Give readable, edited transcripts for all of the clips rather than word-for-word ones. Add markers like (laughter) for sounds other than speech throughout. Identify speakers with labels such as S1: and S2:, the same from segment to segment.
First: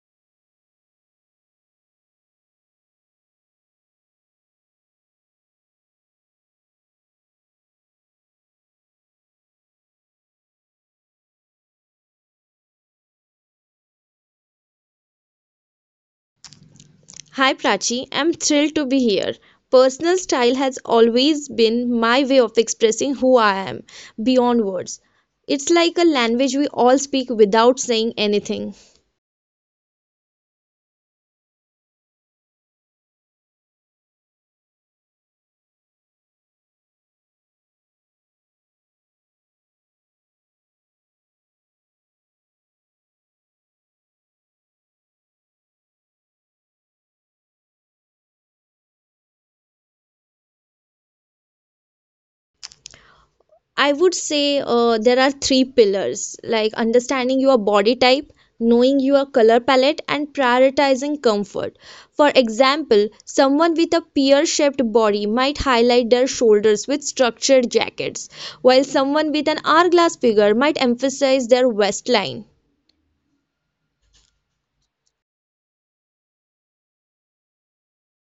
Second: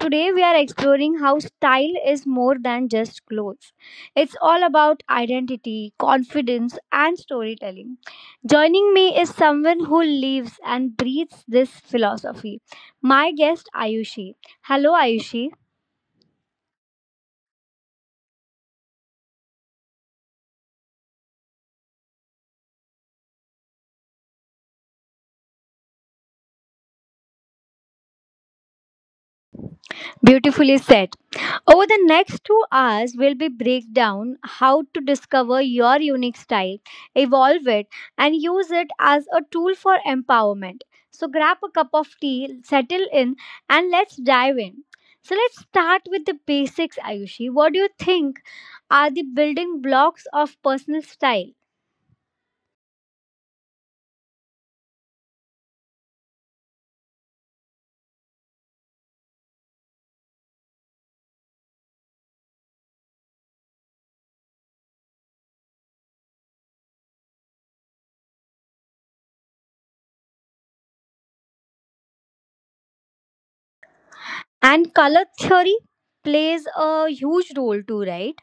S1: today we are exploring how style is more than just clothes. It's all about identity, confidence, and storytelling. Joining me is someone who lives and breathes this philosophy. My guest, Ayushi. Hello, Ayushi.
S2: Hi Prachi, I'm thrilled to be here. Personal style has always been my way of expressing who I am beyond words. It's like a language we all speak without saying anything.
S1: Beautifully said. Over the next 2 hours, we'll be break down how to discover your unique style, evolve it, and use it as a tool for empowerment. So grab a cup of tea, settle in, and let's dive in. So let's start with the basics, Ayushi. What do you think are the building blocks of personal style?
S2: I would say there are three pillars like understanding your body type, knowing your color palette, and prioritizing comfort. For example, someone with a pear shaped body might highlight their shoulders with structured jackets, while someone with an hourglass figure might emphasize their waistline.
S1: And color theory plays a huge role too, right?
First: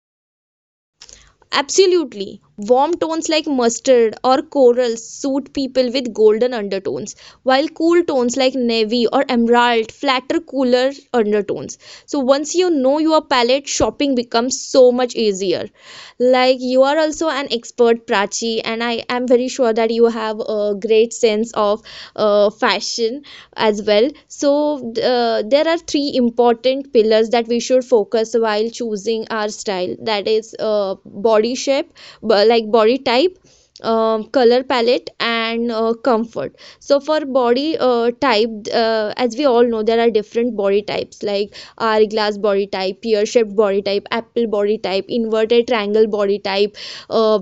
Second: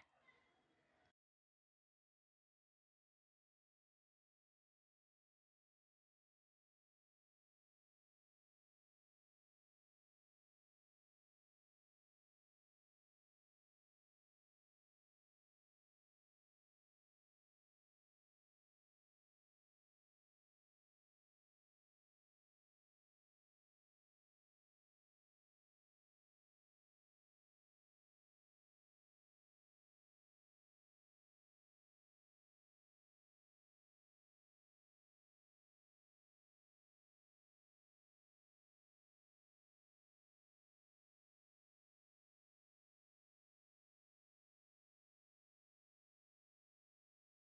S2: Absolutely. Warm tones like mustard or coral suit people with golden undertones, while cool tones like navy or emerald flatter cooler undertones. So once you know your palette, shopping becomes so much easier. Like you are also an expert, Prachi, and I am very sure that you have a great sense of fashion as well. So, there are three important pillars that we should focus while choosing our style, that is, body shape, like body type. Color palette and comfort. So for body type, as we all know, there are different body types like hourglass body type, pear shaped body type, apple body type, inverted triangle body type, uh,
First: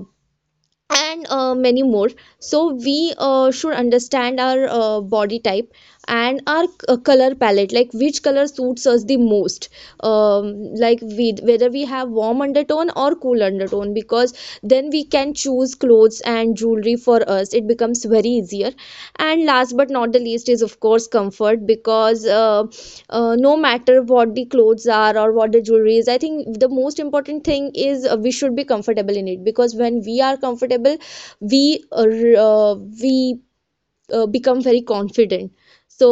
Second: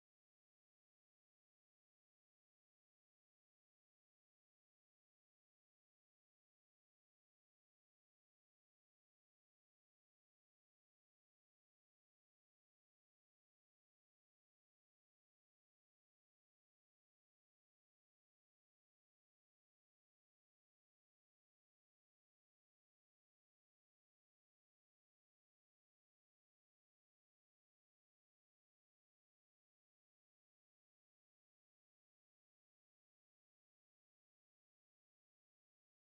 S2: and many more. So we should understand our body type and our color palette, like which color suits us the most. Like we, whether we have warm undertone or cool undertone, because then we can choose clothes and jewelry for us. It becomes very easier. And last but not the least is of course comfort, because no matter what the clothes are or what the jewelry is, I think the most important thing is, we should be comfortable in it, because when we are comfortable, we uh, r- uh, we become very confident. So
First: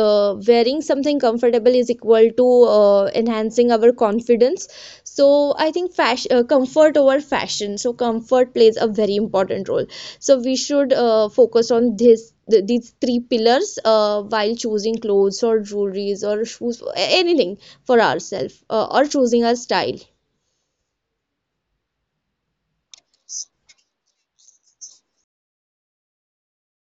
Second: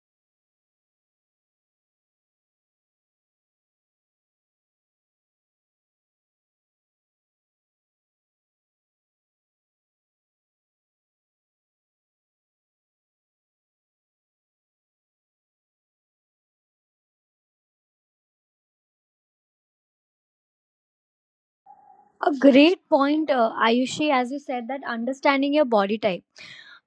S2: wearing something comfortable is equal to enhancing our confidence. So I think fashion comfort over fashion, so comfort plays a very important role. So we should focus on these three pillars while choosing clothes or jewelries or shoes, anything for ourselves, or choosing our style.
S1: A great point, Ayushi, as you said, that understanding your body type.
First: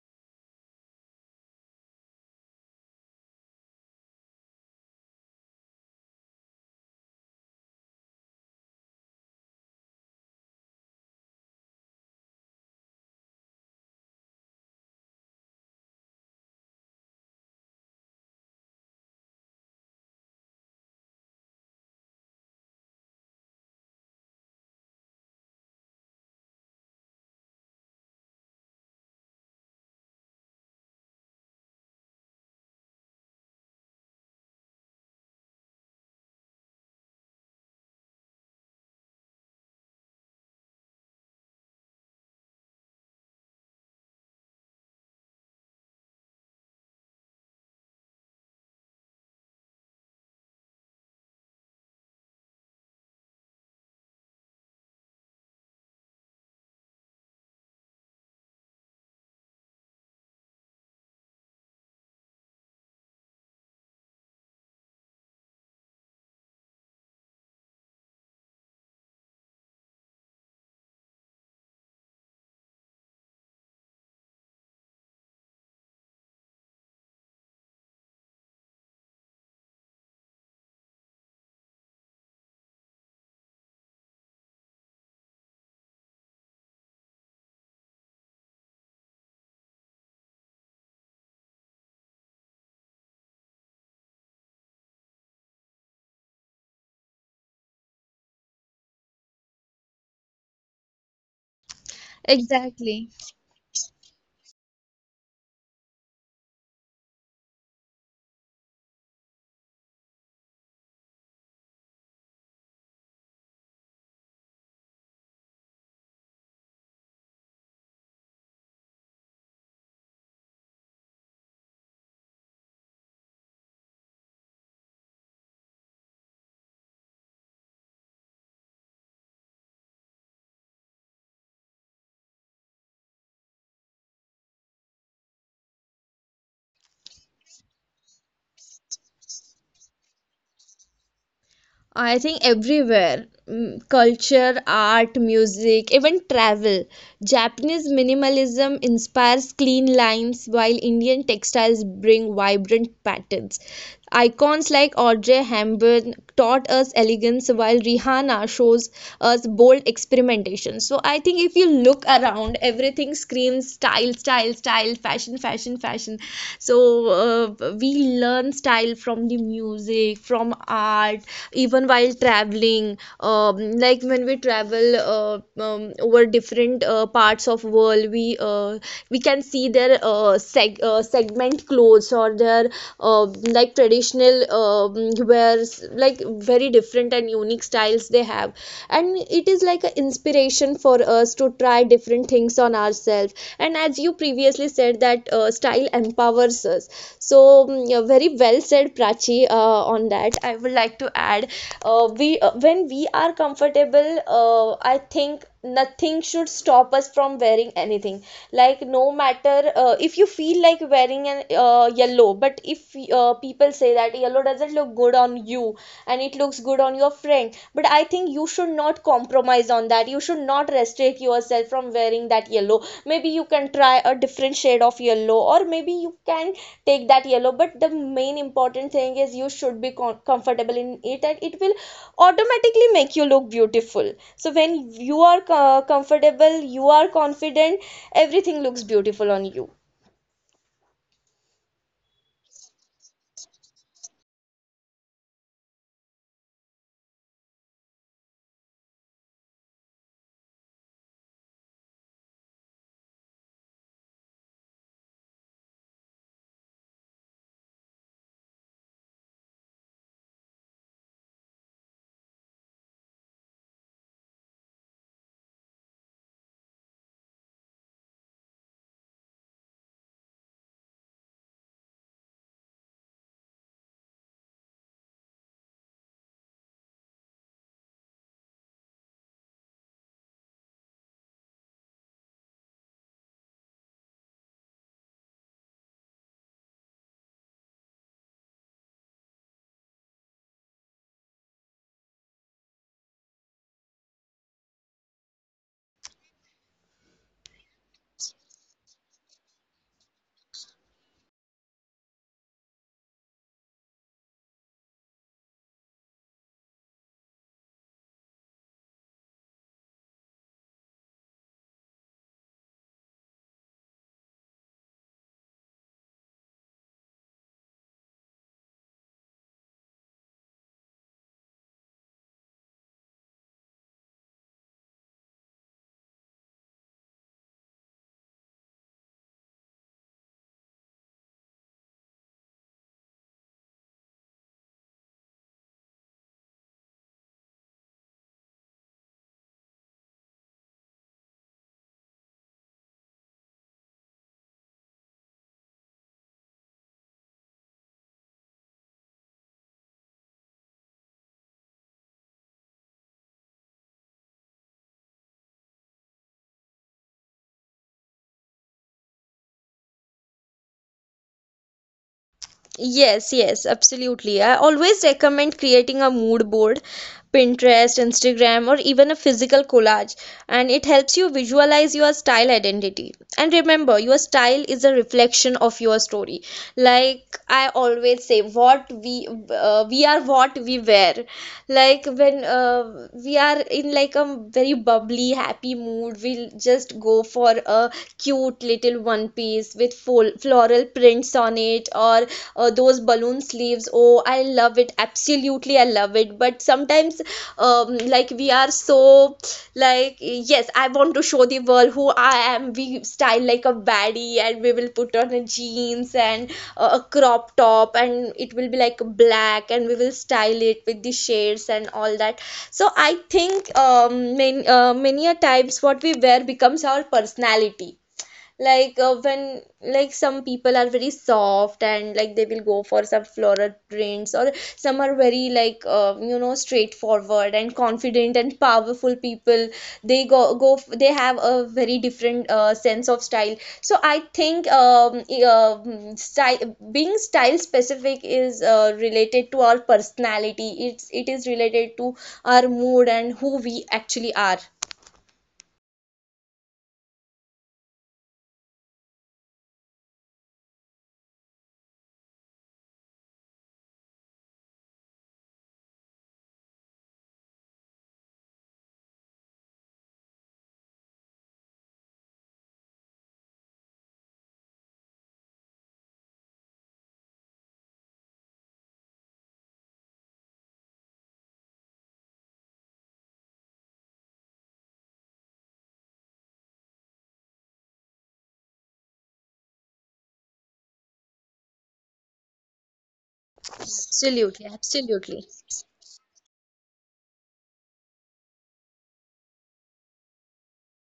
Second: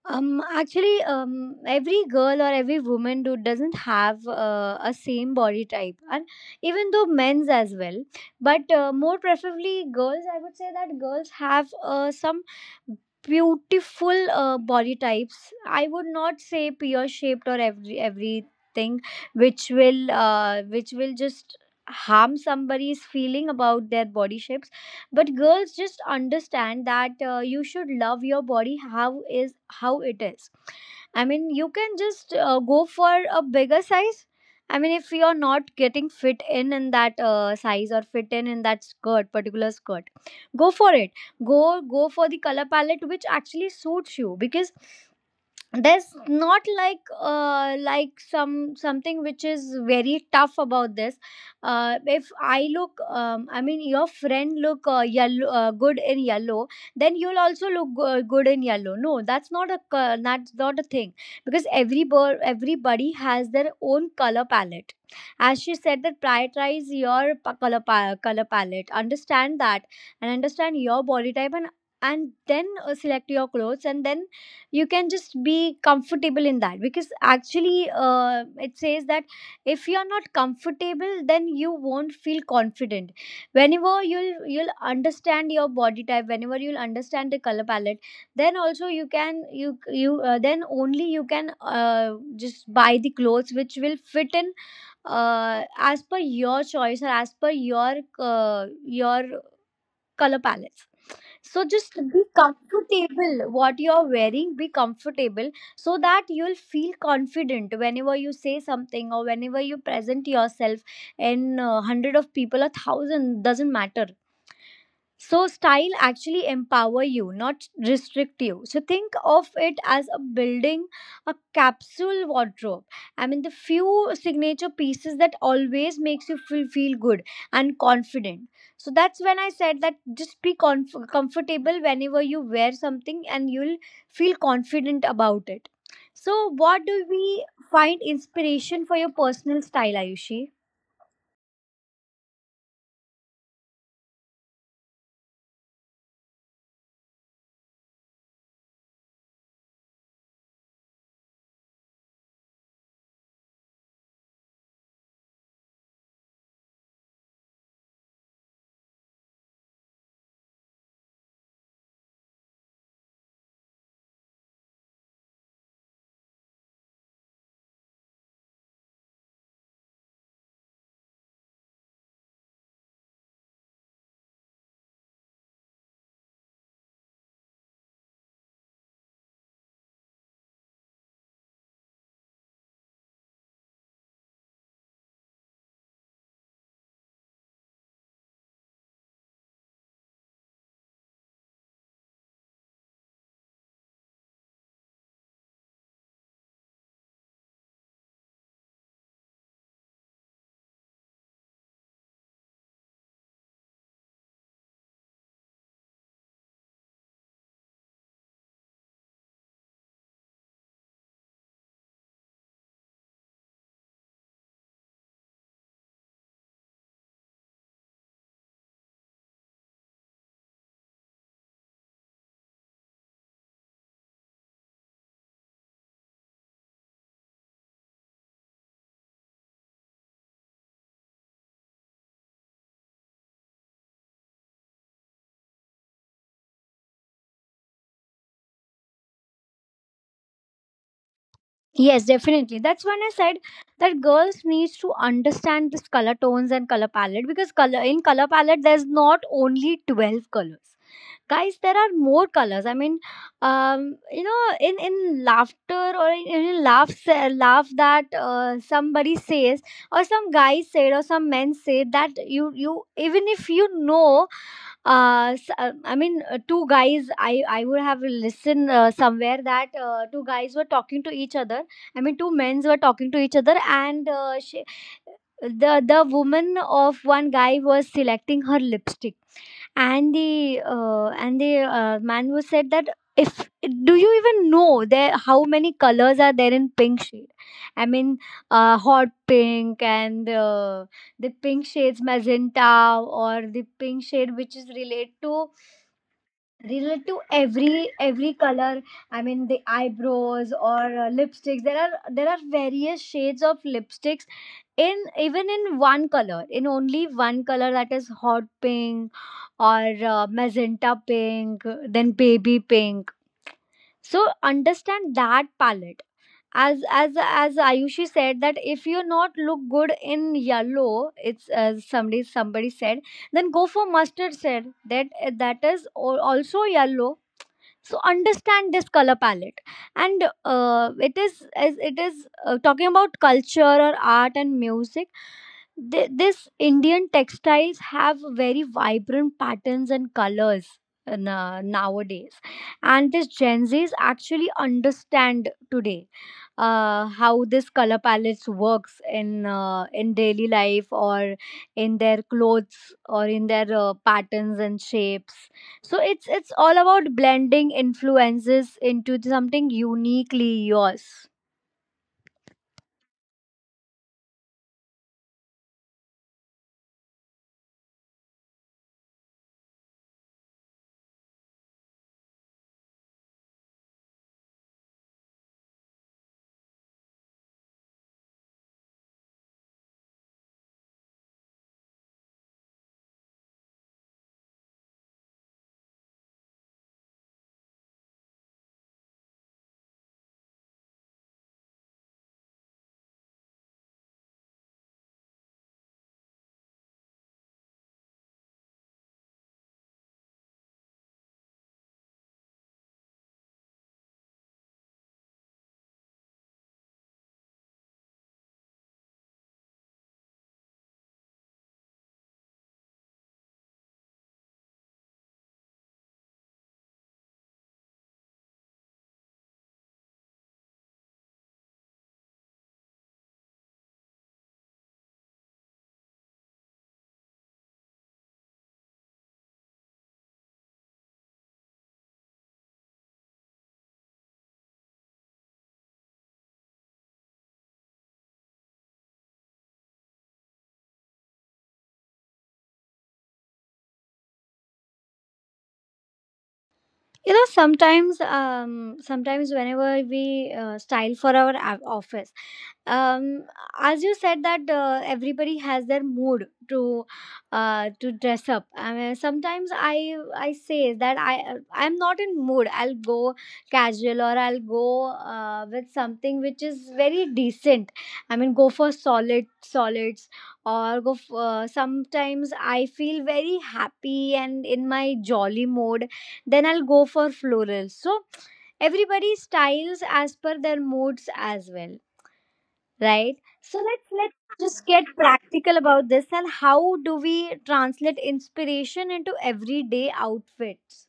S1: Actually, every girl or every woman do doesn't have a same body type, and even though men's as well, but more preferably girls. I would say that girls have some beautiful body types. I would not say pear shaped or everything, which will just harm somebody's feeling about their body shapes, but girls just understand that you should love your body how is how it is. I mean, you can just go for a bigger size. I mean, if you're not getting fit in that size or fit in that skirt particular skirt, go for it. go Go for the color palette which actually suits you, because there's not like some something which is very tough about this. If I look, I mean your friend look yellow good in yellow, then you'll also look good in yellow. No, that's not a that's not a thing, because everybody has their own color palette. As she said, that prioritize your color palette. Understand that, and understand your body type, and then select your clothes, and then you can just be comfortable in that. Because actually, it says that if you are not comfortable, then you won't feel confident. Whenever you'll understand your body type, whenever you'll understand the color palette, then also you then only you can just buy the clothes which will fit in as per your choice or as per your color palettes. So just be
S2: Exactly.
S1: comfortable what you're wearing. Be comfortable, so that you'll feel confident whenever you say something or whenever you present yourself in hundred of people, a thousand, doesn't matter. So style actually empower you, not restrict you. So think of it as a building, a capsule wardrobe. I mean the few signature pieces that always makes you feel good and confident. So that's when I said that just be comfortable whenever you wear something, and you'll feel confident about it. So what do we find inspiration for your personal style, Ayushi?
S2: I think everywhere, mm, culture, art, music, even travel. Japanese minimalism inspires clean lines, while Indian textiles bring vibrant patterns. Icons like Audrey Hepburn taught us elegance, while Rihanna shows us bold experimentation. So I think if you look around, everything screams style, fashion. So we learn style from the music, from art, even while traveling. Like when we travel over different parts of world, we can see their segment clothes or their uh, like traditional wears, like very different and unique styles they have, and it is like an inspiration for us to try different things on ourselves. And as you previously said, that style empowers us, so mm, yeah, very well said, Prachi. On that I would like to add, we when we are comfortable, I think nothing should stop us from wearing anything. Like no matter, if you feel like wearing an yellow, but if people say that yellow doesn't look good on you and it looks good on your friend, but I think you should not compromise on that. You should not restrict yourself from wearing that yellow. Maybe you can try a different shade of yellow, or maybe you can take that yellow. But the main important thing is you should be comfortable in it, and it will automatically make you look beautiful. So when you are comfortable, you are confident. Everything looks beautiful on you.
S1: Yes, definitely. That's when I said that girls needs to understand this color tones and color palette. Because color in color palette, there's not only 12 colors, guys. There are more colors. I mean, um, you know, in laughter, or in laughs (laughs) laugh, that somebody says, or some guys said, or some men say that you even if you know, I mean, two guys. I would have listened somewhere that two guys were talking to each other. I mean, two men's were talking to each other, and the woman of one guy was selecting her lipstick, and the man was said that, if do you even know there how many colors are there in pink shade? I mean, hot pink, and the pink shades, magenta, or the pink shade which is related to relate to every color. I mean the eyebrows or lipsticks. There are various shades of lipsticks in even in one color, in only one color, that is hot pink, or magenta pink, then baby pink. So understand that palette. As Ayushi said, that if you not look good in yellow, it's somebody said, then go for mustard, said that, that is also yellow. So understand this color palette. And it is, as it is talking about culture or art and music, this Indian textiles have very vibrant patterns and colors in, nowadays. And this Gen Z's actually understand today how this color palettes works in daily life, or in their clothes, or in their patterns and shapes. So it's all about blending influences into something uniquely yours.
S2: Yes, yes, absolutely. I always recommend creating a mood board, Pinterest, Instagram, or even a physical collage, and it helps you visualize your style identity. And remember, your style is a reflection of your story. Like I always say, what we are what we wear. Like when we are in like a very bubbly happy mood, we'll just go for a cute little one piece with full floral prints on it, or those balloon sleeves. Oh, I love it, absolutely, I love it. But sometimes like we are so like, yes, I want to show the world who I am. We style like a baddie, and we will put on a jeans and a crop top, and it will be like black, and we will style it with the shades and all that. So I think many a times what we wear becomes our personality. Like when like some people are very soft and like they will go for some floral prints, or some are very like, you know, straightforward and confident and powerful people, they they have a very different sense of style. So I think style being style specific is related to our personality. It is related to our mood and who we actually are.
S1: You know, sometimes, sometimes whenever we style for our office, um as you said that everybody has their mood to dress up. I mean, sometimes I say that I'm not in mood, I'll go casual, or I'll go with something which is very decent. I mean, go for solids, or go for, sometimes I feel very happy and in my jolly mode, then I'll go for florals. So everybody styles as per their moods as well, right? So let's
S2: Absolutely,
S1: just get
S2: absolutely.
S1: practical about this, and how do we translate inspiration into everyday outfits?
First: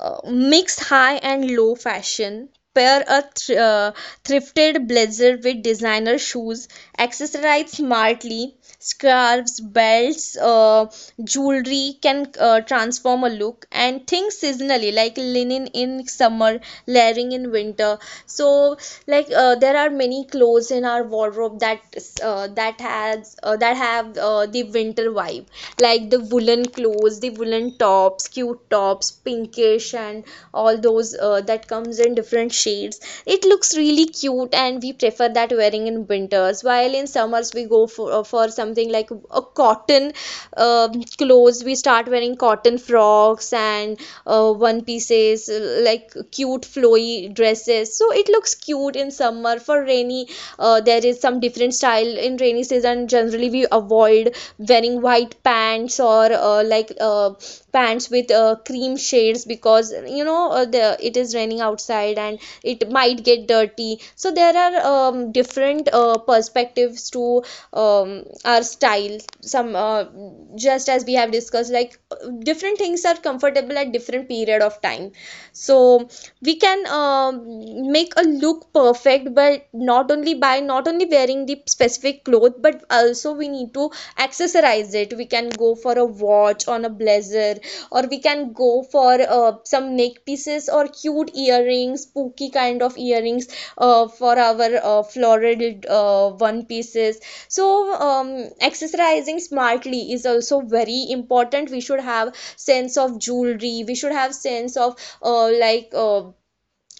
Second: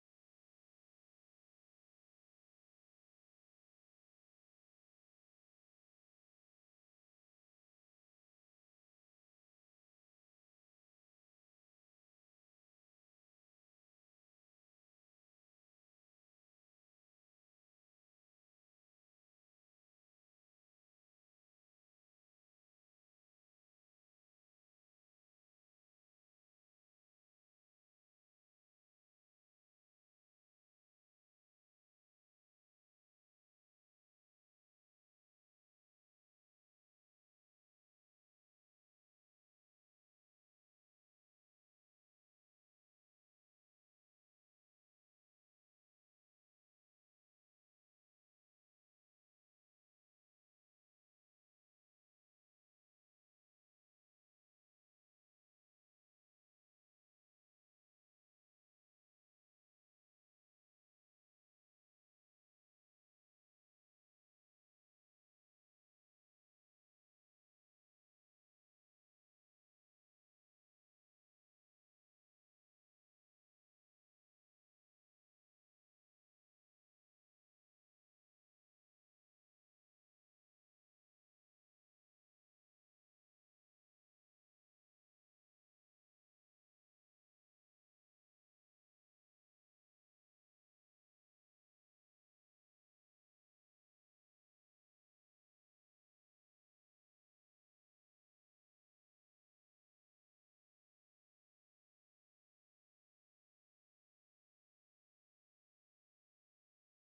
S2: Mix high and low fashion, pair a thrifted blazer with designer shoes, accessorize smartly, scarves, belts, jewelry can transform a look, and think seasonally, like linen in summer, layering in winter. So like there are many clothes in our wardrobe that that has that have the winter vibe, like the woolen clothes, the woolen tops, cute tops, pinkish and all those, that comes in different shades. It looks really cute, and we prefer that wearing in winters, while in summers we go for something like a cotton clothes, we start wearing cotton frocks and one pieces, like cute flowy dresses, so it looks cute in summer. For rainy, there is some different style in rainy season. Generally we avoid wearing white pants or uh, like uh, pants with cream shades, because you know the, it is raining outside and it might get dirty. So there are different perspectives to our style. Some Just as we have discussed, like different things are comfortable at different period of time. So we can make a look perfect, but not only by not only wearing the specific cloth, but also we need to accessorize it. We can go for a watch on a blazer, or we can go for some neck pieces or cute earrings, spooky kind of earrings, for our floral one pieces. So accessorizing smartly is also very important. We should have sense of jewelry, we should have sense of uh, like uh,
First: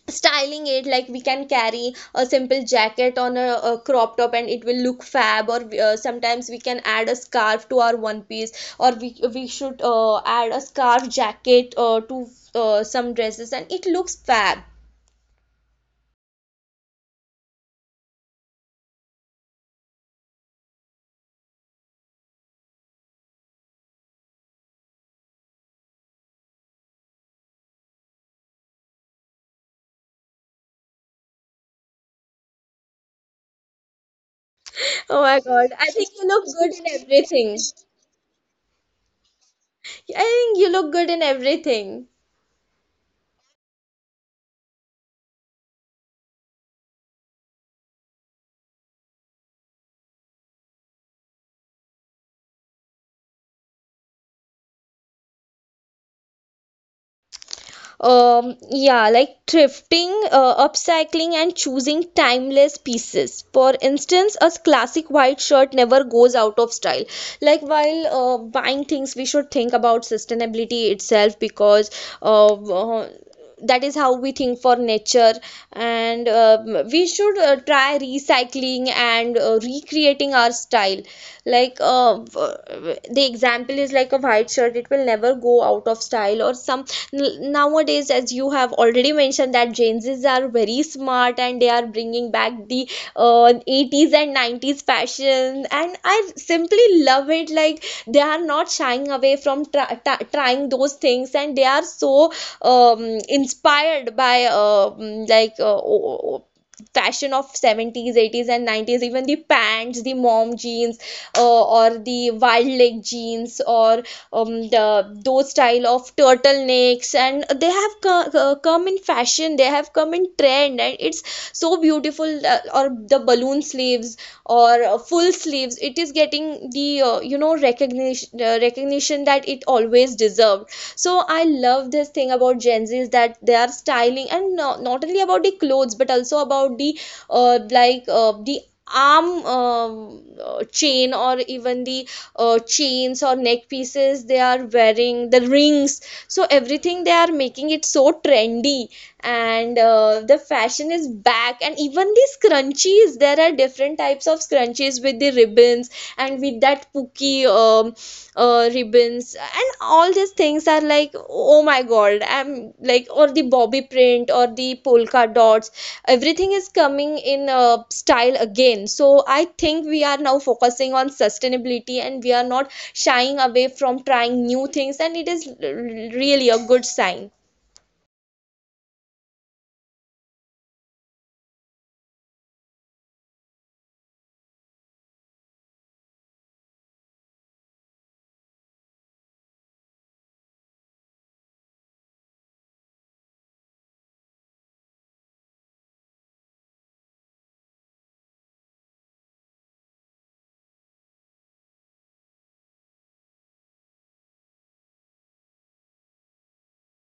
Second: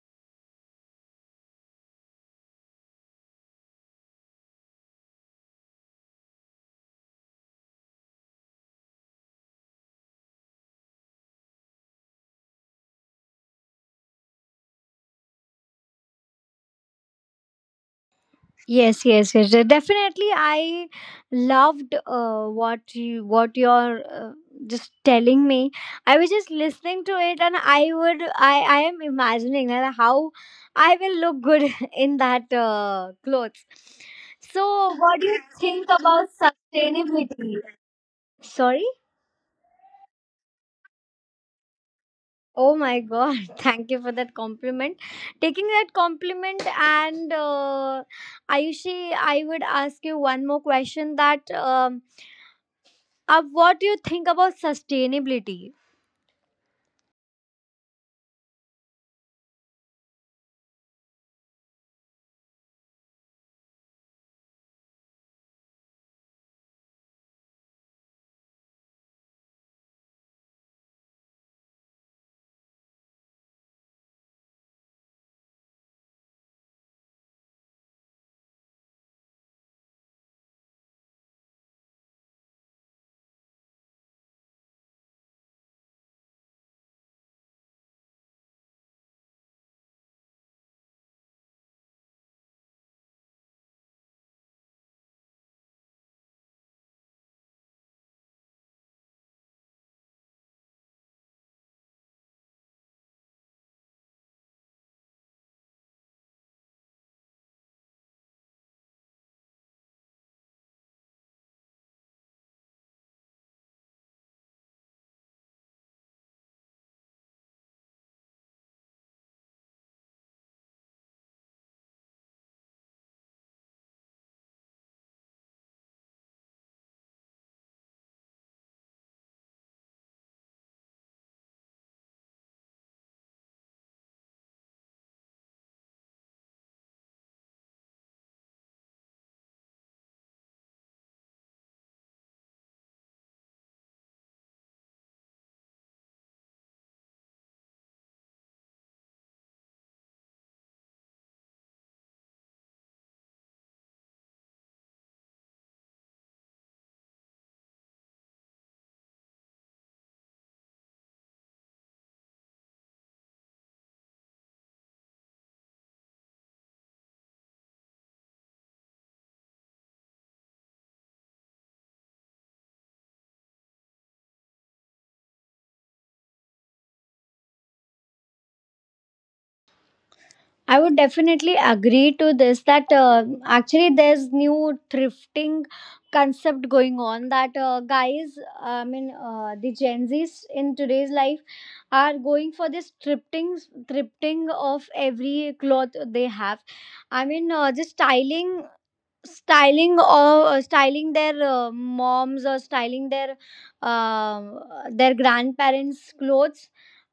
S2: styling it. Like we can carry a simple jacket on a crop top and it will look fab, or sometimes we can add a scarf to our one piece, or we should add a scarf jacket to some dresses, and it looks fab.
S1: Yes, yes, yes. Definitely, I loved what you're just telling me. I was just listening to it, and I would I am imagining that how I will look good (laughs) in that clothes. So,
S2: Oh
S1: what do
S2: my
S1: you
S2: god, I
S1: think
S2: think you
S1: about
S2: look good in everything.
S1: sustainability? Sorry.
S2: I think you look good in everything.
S1: Oh my God! (laughs) Thank you for that compliment. Taking that compliment and, Ayushi, I would ask you one more question that. What do you think about sustainability?
S2: Yeah, like thrifting, upcycling, and choosing timeless pieces. For instance, a classic white shirt never goes out of style. Like while buying things, we should think about sustainability itself, because uh, uh, that is how we think for nature. And we should try recycling and recreating our style. Like the example is like a white shirt, it will never go out of style. Or some, nowadays, as you have already mentioned, that gen z's are very smart and they are bringing back the 80s and 90s fashion, and I simply love it. Like they are not shying away from trying those things, and they are so um, inspired by fashion of 70s, 80s and 90s. Even the pants, the mom jeans, or the wild leg jeans, or the those style of turtlenecks, and they have come in fashion, they have come in trend, and it's so beautiful. Or the balloon sleeves, or full sleeves, it is getting the, you know, recognition that it always deserved. So I love this thing about gen Zs, that they are styling, and not only about the clothes, but also about the the arm chain, or even the chains or neck pieces, they are wearing the rings. So everything they are making it so trendy. And the fashion is back. And even these scrunchies, there are different types of scrunchies with the ribbons, and with that pooky ribbons, and all these things are like, oh my god, I'm like, or the bobby print or the polka dots, everything is coming in style again. So I think we are now focusing on sustainability, and we are not shying away from trying new things, and it is really a good sign.
S1: I would definitely agree to this that actually there's new thrifting concept going on, that guys, I mean the Gen Z's in today's life are going for this thrifting of every cloth they have. I mean, just styling, or styling their moms, or styling uh, their grandparents clothes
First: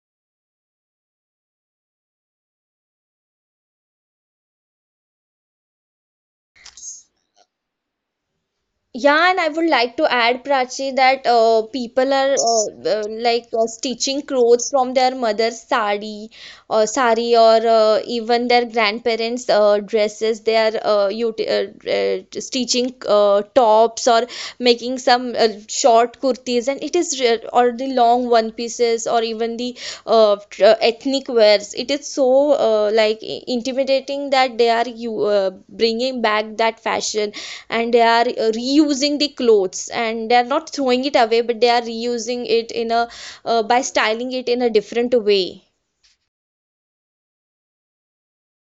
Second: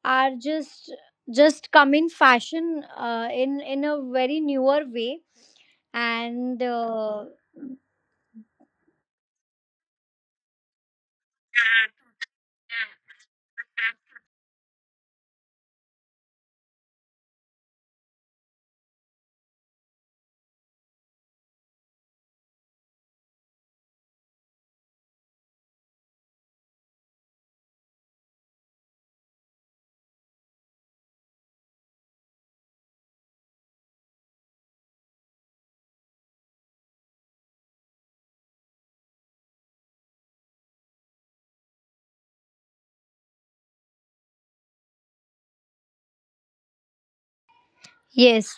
S1: are just come in fashion in a very newer way, and
S2: Yeah, and I would like to add, Prachi, that people are like stitching clothes from their mother's sari or sari or even their grandparents' dresses. They are stitching tops or making some short kurtis, and it is re- or the long one pieces or even the ethnic wears. It is so like intimidating that they are you bringing back that fashion, and they are reusing the clothes, and they are not throwing it away but they are reusing it in a by styling it in a different way.
S1: yes.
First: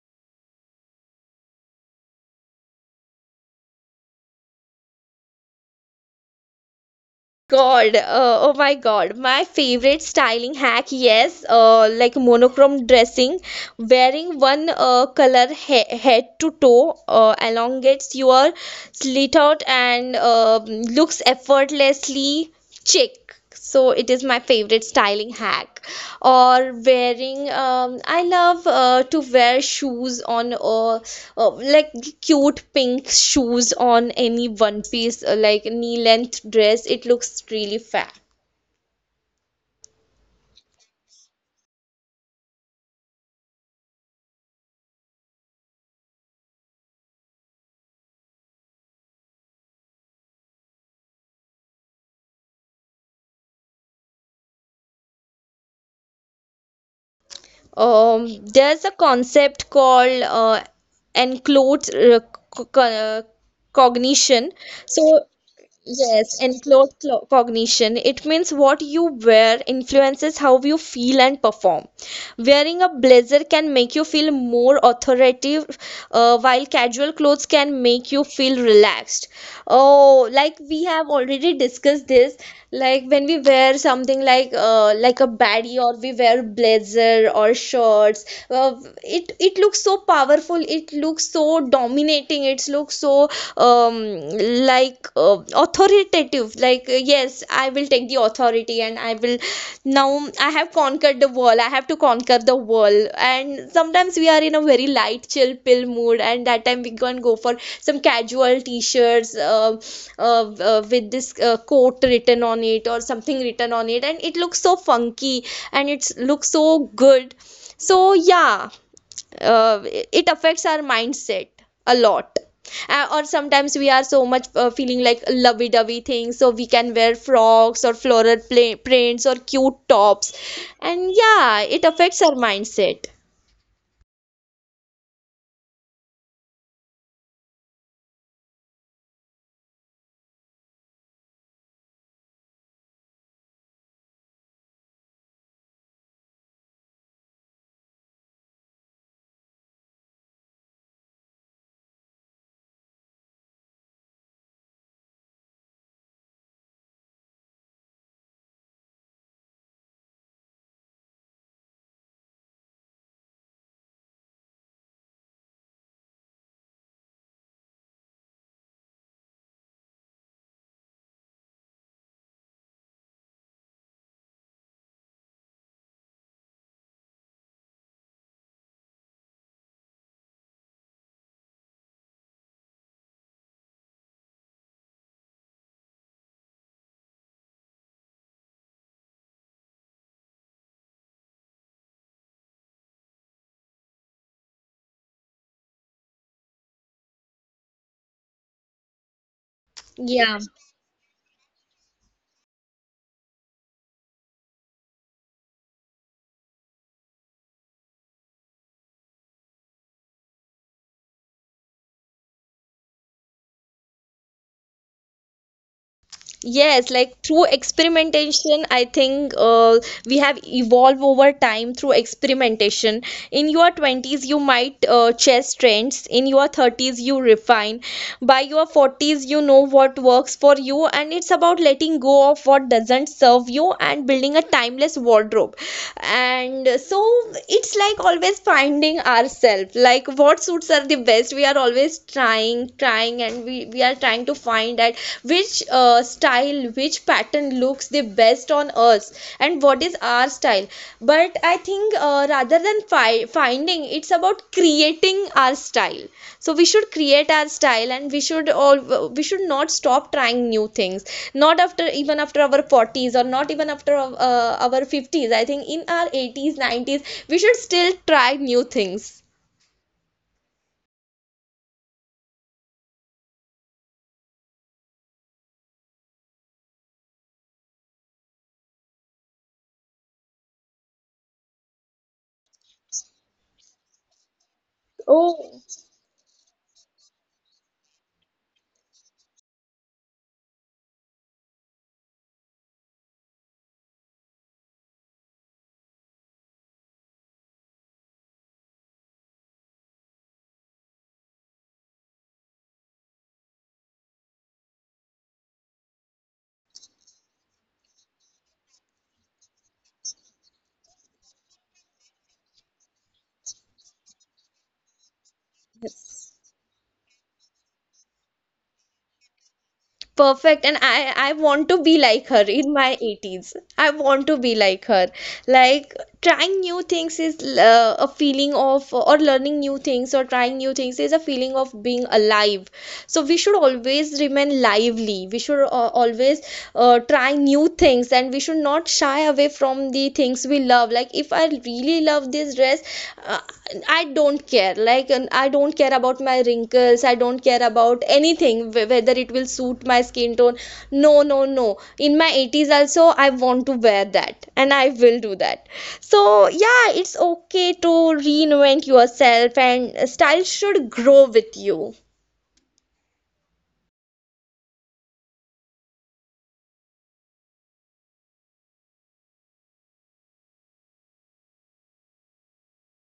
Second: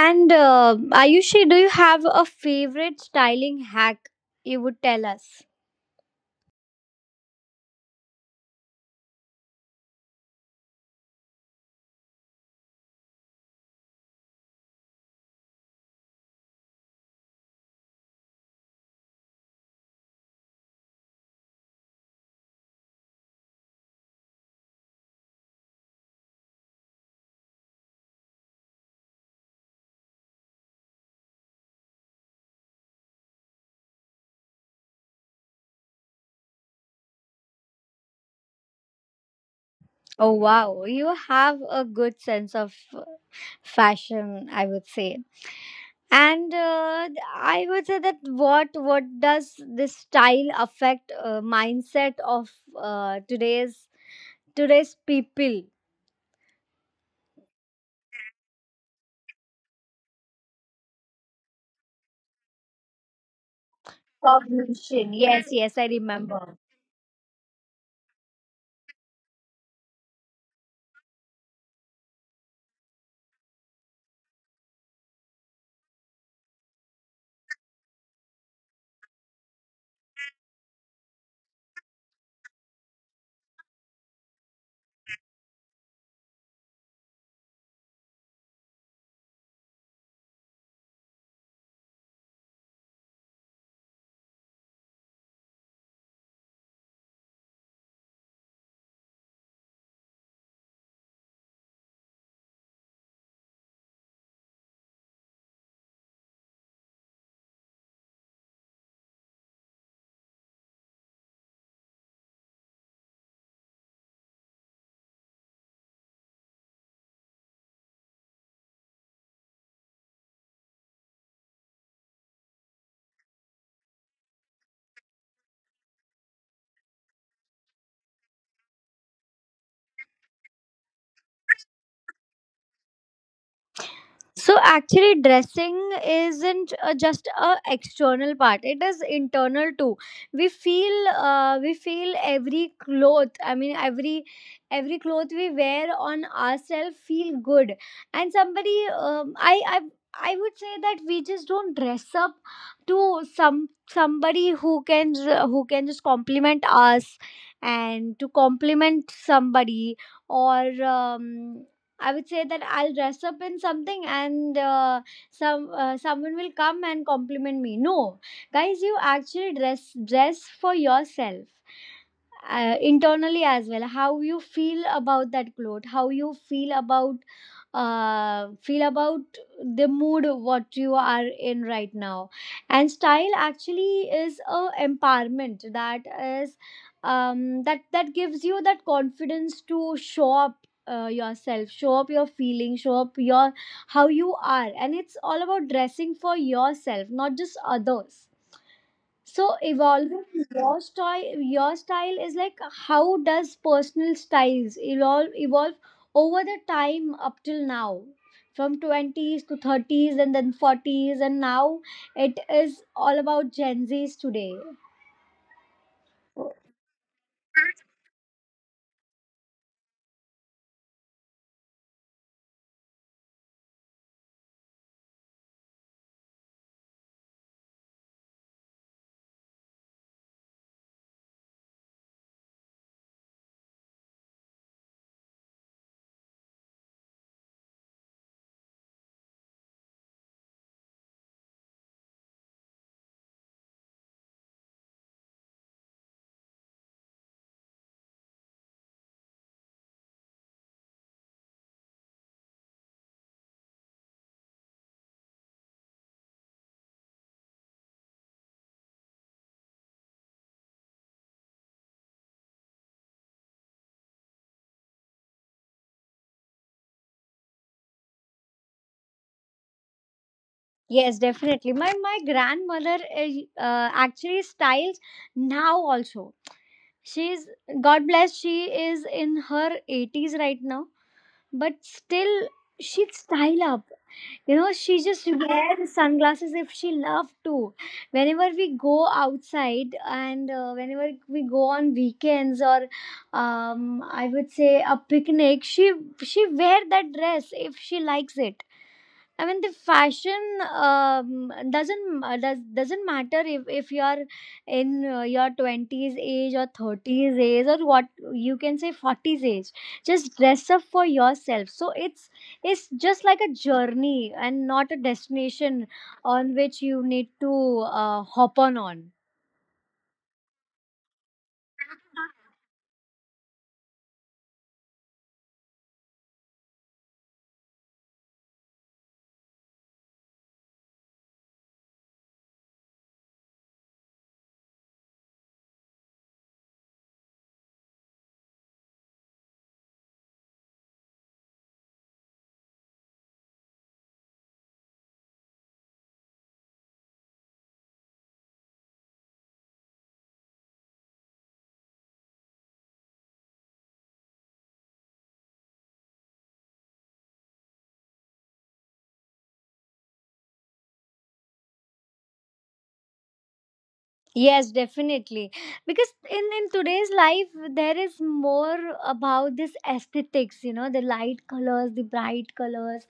S1: And Ayushi, do you have a favorite styling hack you would tell us?
S2: God, oh my God, my favorite styling hack, yes, like monochrome dressing, wearing one color he head to toe elongates your slit out and looks effortlessly chic. So it is my favorite styling hack. Or wearing, I love to wear shoes on like cute pink shoes on any one piece, like knee length dress, it looks really fab.
S1: Oh wow, you have a good sense of uh, fashion, I would say. And I would say that what does this style affect mindset of uh, today's today's people
S2: There's a concept called enclosed co- co- uh, cognition,
S1: population?
S2: so
S1: Yes, yes, I
S2: yes,
S1: remember.
S2: and cognition. It means what you wear influences how you feel and perform. Wearing a blazer can make you feel more authoritative, while casual clothes can make you feel relaxed. Oh, like we have already discussed this. Like when we wear something like a baddie, or we wear blazer or shorts, uh, it looks so powerful. It looks so dominating writing, it looks so um, like authoritative, like yes, I will take the authority, and I will now, I have conquered the world, I have to conquer the world. And sometimes we are in a very light chill pill mood, and that time we can go for some casual t-shirts uh, with this quote written on it or something written on it, and it looks so funky and it looks so good. So yeah, it affects our mindset a lot. Or sometimes we are so much feeling like lovey-dovey things, so we can wear frocks or floral prints or cute tops. And yeah, it affects our mindset.
S1: So actually, dressing isn't just a external part; it is internal too. We feel every cloth. I mean, every cloth we wear on ourselves feel good. And somebody, I would say that we just don't dress up to somebody who can who can just compliment us, and to compliment somebody or. I would say that I'll dress up in something, and some someone will come and compliment me. No, guys, you actually dress for yourself internally as well. How you feel about that cloth, how you feel about uh, feel about the mood what you are in right now, and style actually is a empowerment, that is that gives you that confidence to show up yourself, show up your feelings, show up your how you are. And it's all about dressing for yourself, not just others. So evolving
S2: Yeah.
S1: your style is like, how does personal styles evolve over the time up till now, from 20s to 30s and then 40s, and now it is all about Gen Z's today?
S2: Yes, like through experimentation, I think we have evolved over time through experimentation. In your 20s, you might chase trends. In your 30s, you refine. By your 40s, you know what works for you, and it's about letting go of what doesn't serve you and building a timeless wardrobe. And so it's like always finding ourselves, like what suits are the best. We are always trying, trying, and we are trying to find out which style, which pattern looks the best on us, and what is our style. But I think rather than finding, it's about creating our style. So we should create our style, and we should not stop trying new things. Not after Even after our forties, or not even after our fifties. I think in our eighties, nineties, we should still try new things.
S1: Yes, definitely. My grandmother, actually styles now also. She's, god bless, she is in her 80s right now, but still she'd style up, you know. She just
S2: Oh.
S1: wears (laughs) sunglasses if she loved to, whenever we go outside, and whenever we go on weekends, or I would say a picnic. She wear that dress if she likes it. I mean the fashion, doesn't doesn't matter if you are in your twenties age or thirties age, or what you can say forties age. Just dress up for yourself. So it's just like a journey and not a destination on which you need to hop on on.
S2: Perfect, and I want to be like her in my 80s. I want to be like her. Like trying new things is a feeling of or learning new things or trying new things is a feeling of being alive. So we should always remain lively. We should always try new things, and we should not shy away from the things we love. Like if I really love this dress, uh, I don't care, like I don't care about my wrinkles, I don't care about anything, whether it will suit my skin tone. No, no, no, in my 80s also I want to wear that, and I will do that. So yeah, it's okay to reinvent yourself, and style should grow with you.
S1: Yes, definitely. Because in today's life, there is more about this aesthetics, you know, the light colors, the bright colors,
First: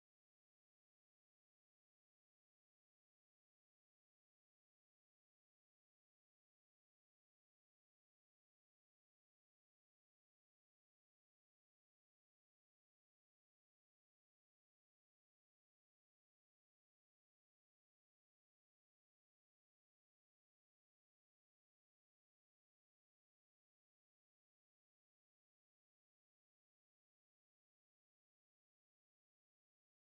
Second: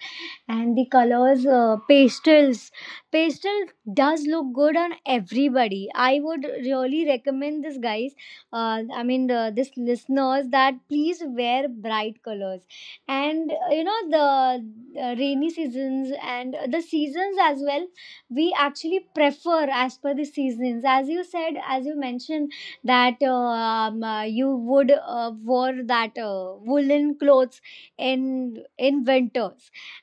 S1: and the colors pastels pastel does look good on everybody. I would really recommend this, guys, I mean this listeners, that please wear bright colors. And you know, the rainy seasons and the seasons as well, we actually prefer as per the seasons, as you said, as you mentioned, that you would wear that woolen clothes in winter.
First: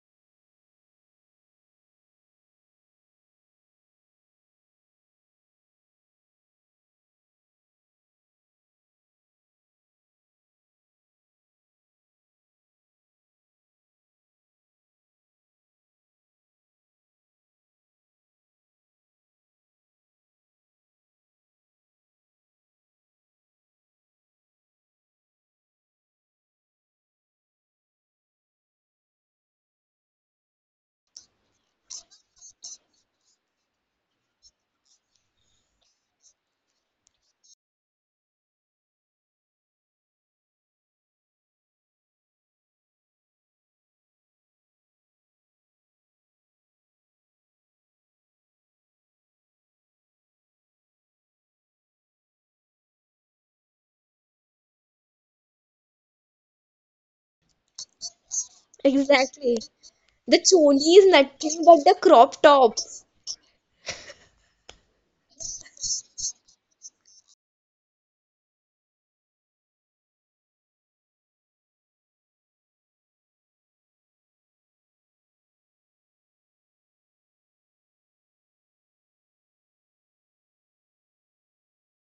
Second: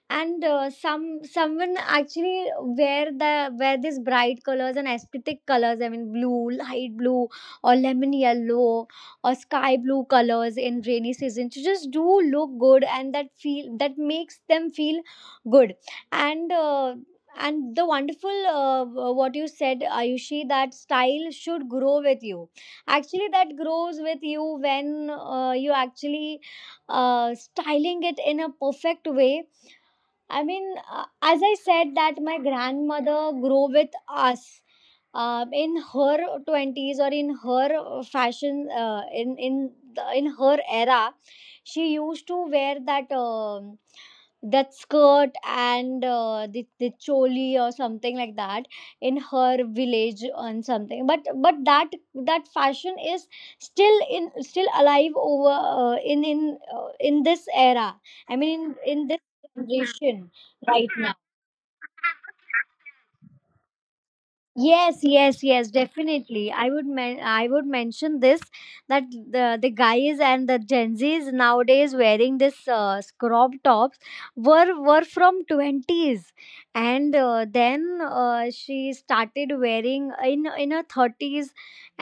S1: And someone actually wear the wear these bright colors and aesthetic colors, I mean blue, light blue, or lemon yellow, or sky blue colors in rainy season, to just do look good, and that feel that makes them feel good. and uh, and the wonderful what you said, Ayushi, that style should grow with you. Actually that grows with you when you actually styling it in a perfect way. I mean, as I said, that my grandmother grew with us in her twenties, or in her fashion, in her era. She used to wear that, that skirt, and the choli or something like that, in her village and something. But that fashion is still alive over in this era. I mean in this
S2: Exactly.
S1: generation
S2: The
S1: right
S2: choli is
S1: now.
S2: nothing but the crop tops.
S1: Yes, yes, yes, definitely. I would mention this, that the guys and the Gen Zs nowadays wearing this crop tops, were from 20s, and then she started wearing in her 30s.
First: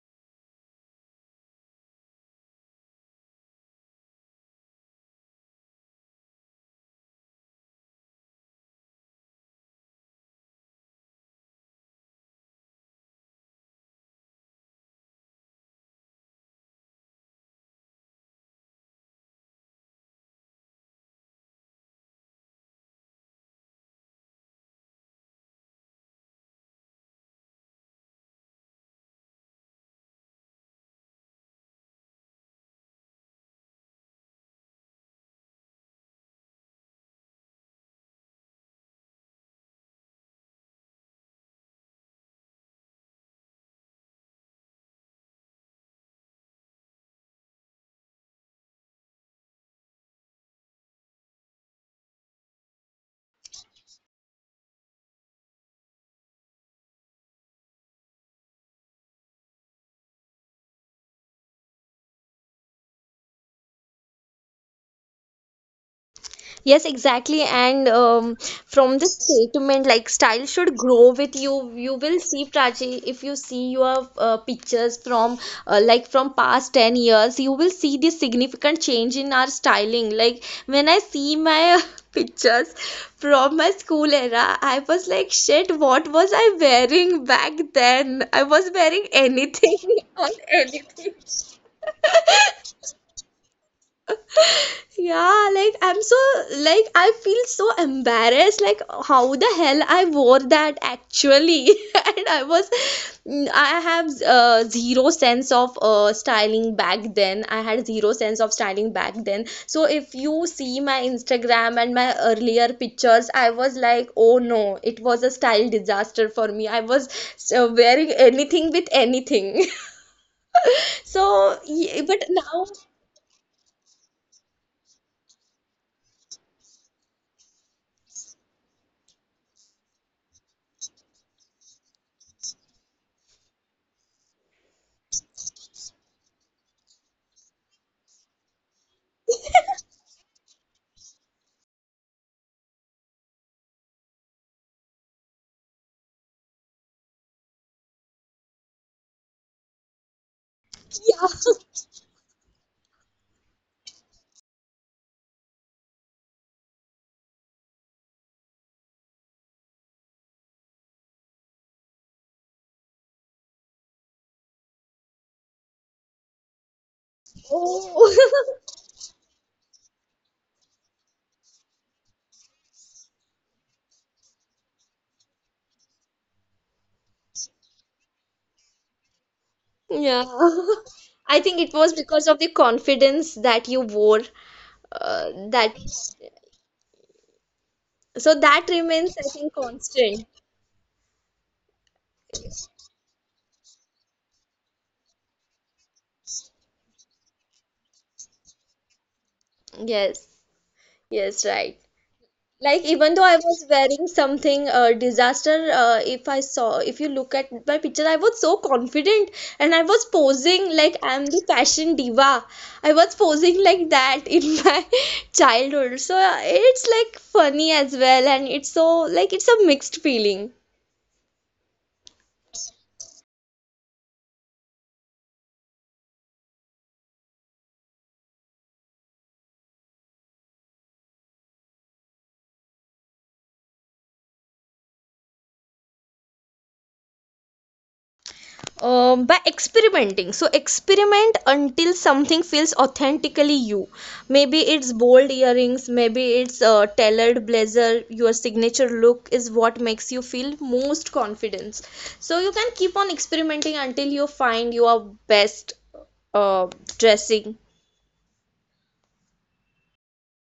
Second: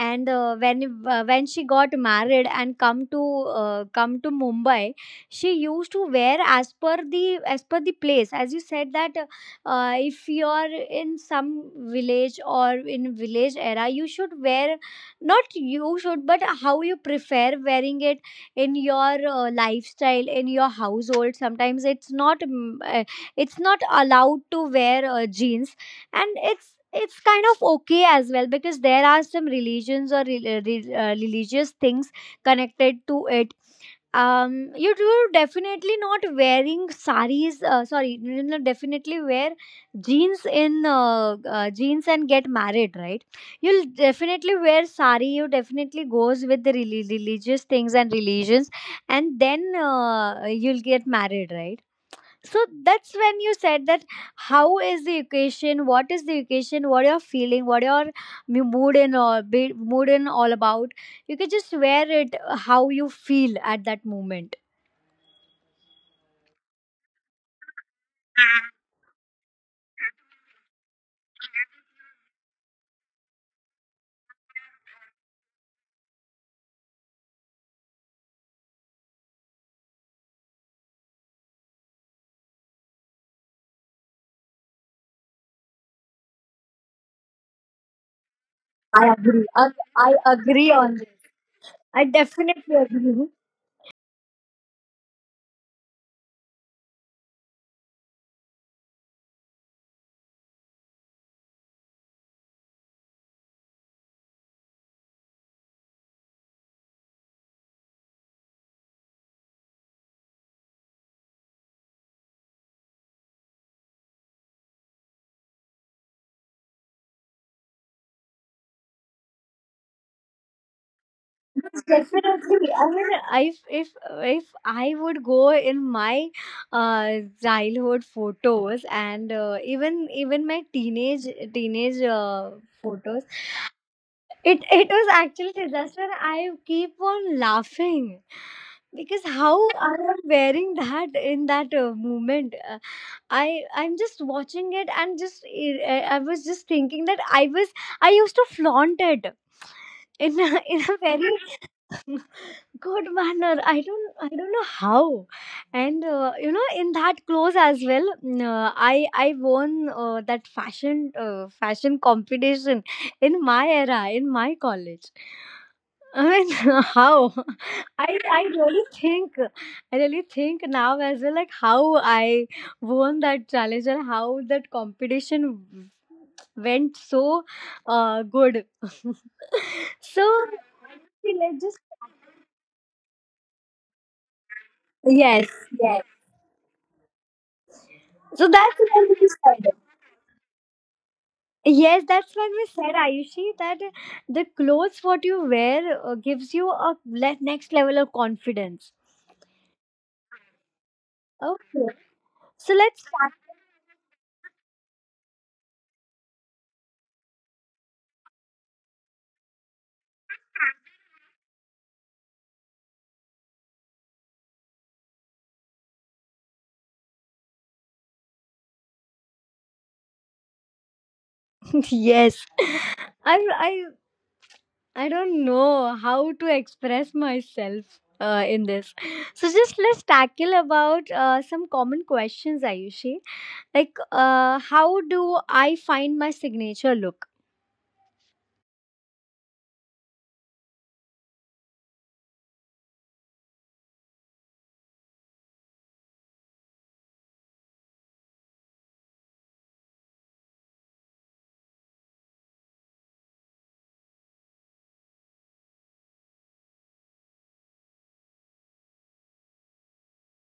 S1: And when she got married and come to come to Mumbai, she used to wear as per the place, as you said, that if you are in some village or in village era, you should wear, not you should, but how you prefer wearing it in your lifestyle, in your household. Sometimes it's not it's not allowed to wear jeans, and it's kind of okay as well, because there are some religions or religious things connected to it. You do definitely not wearing saris, sorry, you will definitely wear jeans in jeans and get married, right? You'll definitely wear sari, you definitely goes with the religious things and religions, and then you'll get married, right? So that's when you said that, how is the equation, what is the equation, what you're feeling, what your mood and all about, you can just wear it how you feel at that moment.
S2: Yes, exactly. And from this statement, like style should grow with you. You will see, Prachi, if you see your pictures from like from past 10 years, you will see the significant change in our styling. Like when I see my (laughs) pictures from my school era, I was like, shit, what was I wearing back then? I was
S1: i
S2: wearing
S1: agree i,
S2: anything
S1: I
S2: (laughs) on
S1: agree on this.
S2: anything.
S1: I definitely
S2: (laughs)
S1: agree.
S2: (laughs) Yeah, like I'm so, like I feel so embarrassed. Like how the hell I wore that actually, (laughs) and I was, I have zero sense of styling back then. I had zero sense of styling back then. So if you see my Instagram and my earlier pictures, I was like, oh no, it was a style disaster for me. I was wearing anything with anything. (laughs) So,
S1: Yes,
S2: yeah, but
S1: definitely,
S2: now,
S1: I mean, if if I would go in my uh childhood photos, and even my teenage photos, it was actually disaster. I keep on laughing because how I am wearing that in that moment. I'm just watching it, and just I was just thinking that I was, I used to flaunt it in a, (laughs) in a
S2: yeah,
S1: very (laughs) good manner. I don't, I don't know how. And you know, in that clothes as well, I won that fashion competition in my era in my college. I mean, (laughs) how, I
S2: oh. (laughs)
S1: really think, I really think now as well, like how I won that challenge and how that competition went so good. (laughs) So
S2: Yeah. (laughs) I
S1: let's
S2: think it
S1: just,
S2: was because of the confidence that you wore,
S1: yes,
S2: that
S1: yes.
S2: so
S1: So
S2: that
S1: that's when
S2: remains, I
S1: we
S2: think,
S1: said.
S2: constant.
S1: Yes, that's when we said, Ayushi, that the clothes what you wear gives you a next level of confidence.
S2: Yes, yes, right.
S1: Okay. So
S2: Like
S1: let's
S2: even though
S1: start.
S2: I was wearing something disaster, if I saw, if you look at my picture, I was so confident, and I was posing like I'm the fashion diva. I was posing like that in (laughs) my childhood. So it's like funny as well, and it's so like it's a mixed feeling.
S1: (laughs) Yes. I, I, I don't know how to express myself in this. So just let's tackle about some common questions, Ayushi. Like, how do I find my signature look?
S2: By experimenting, so experiment until something feels authentically you. Maybe it's bold earrings, maybe it's a tailored blazer. Your signature look is what makes you feel most confidence. So you can keep on experimenting until you find your best uh, dressing.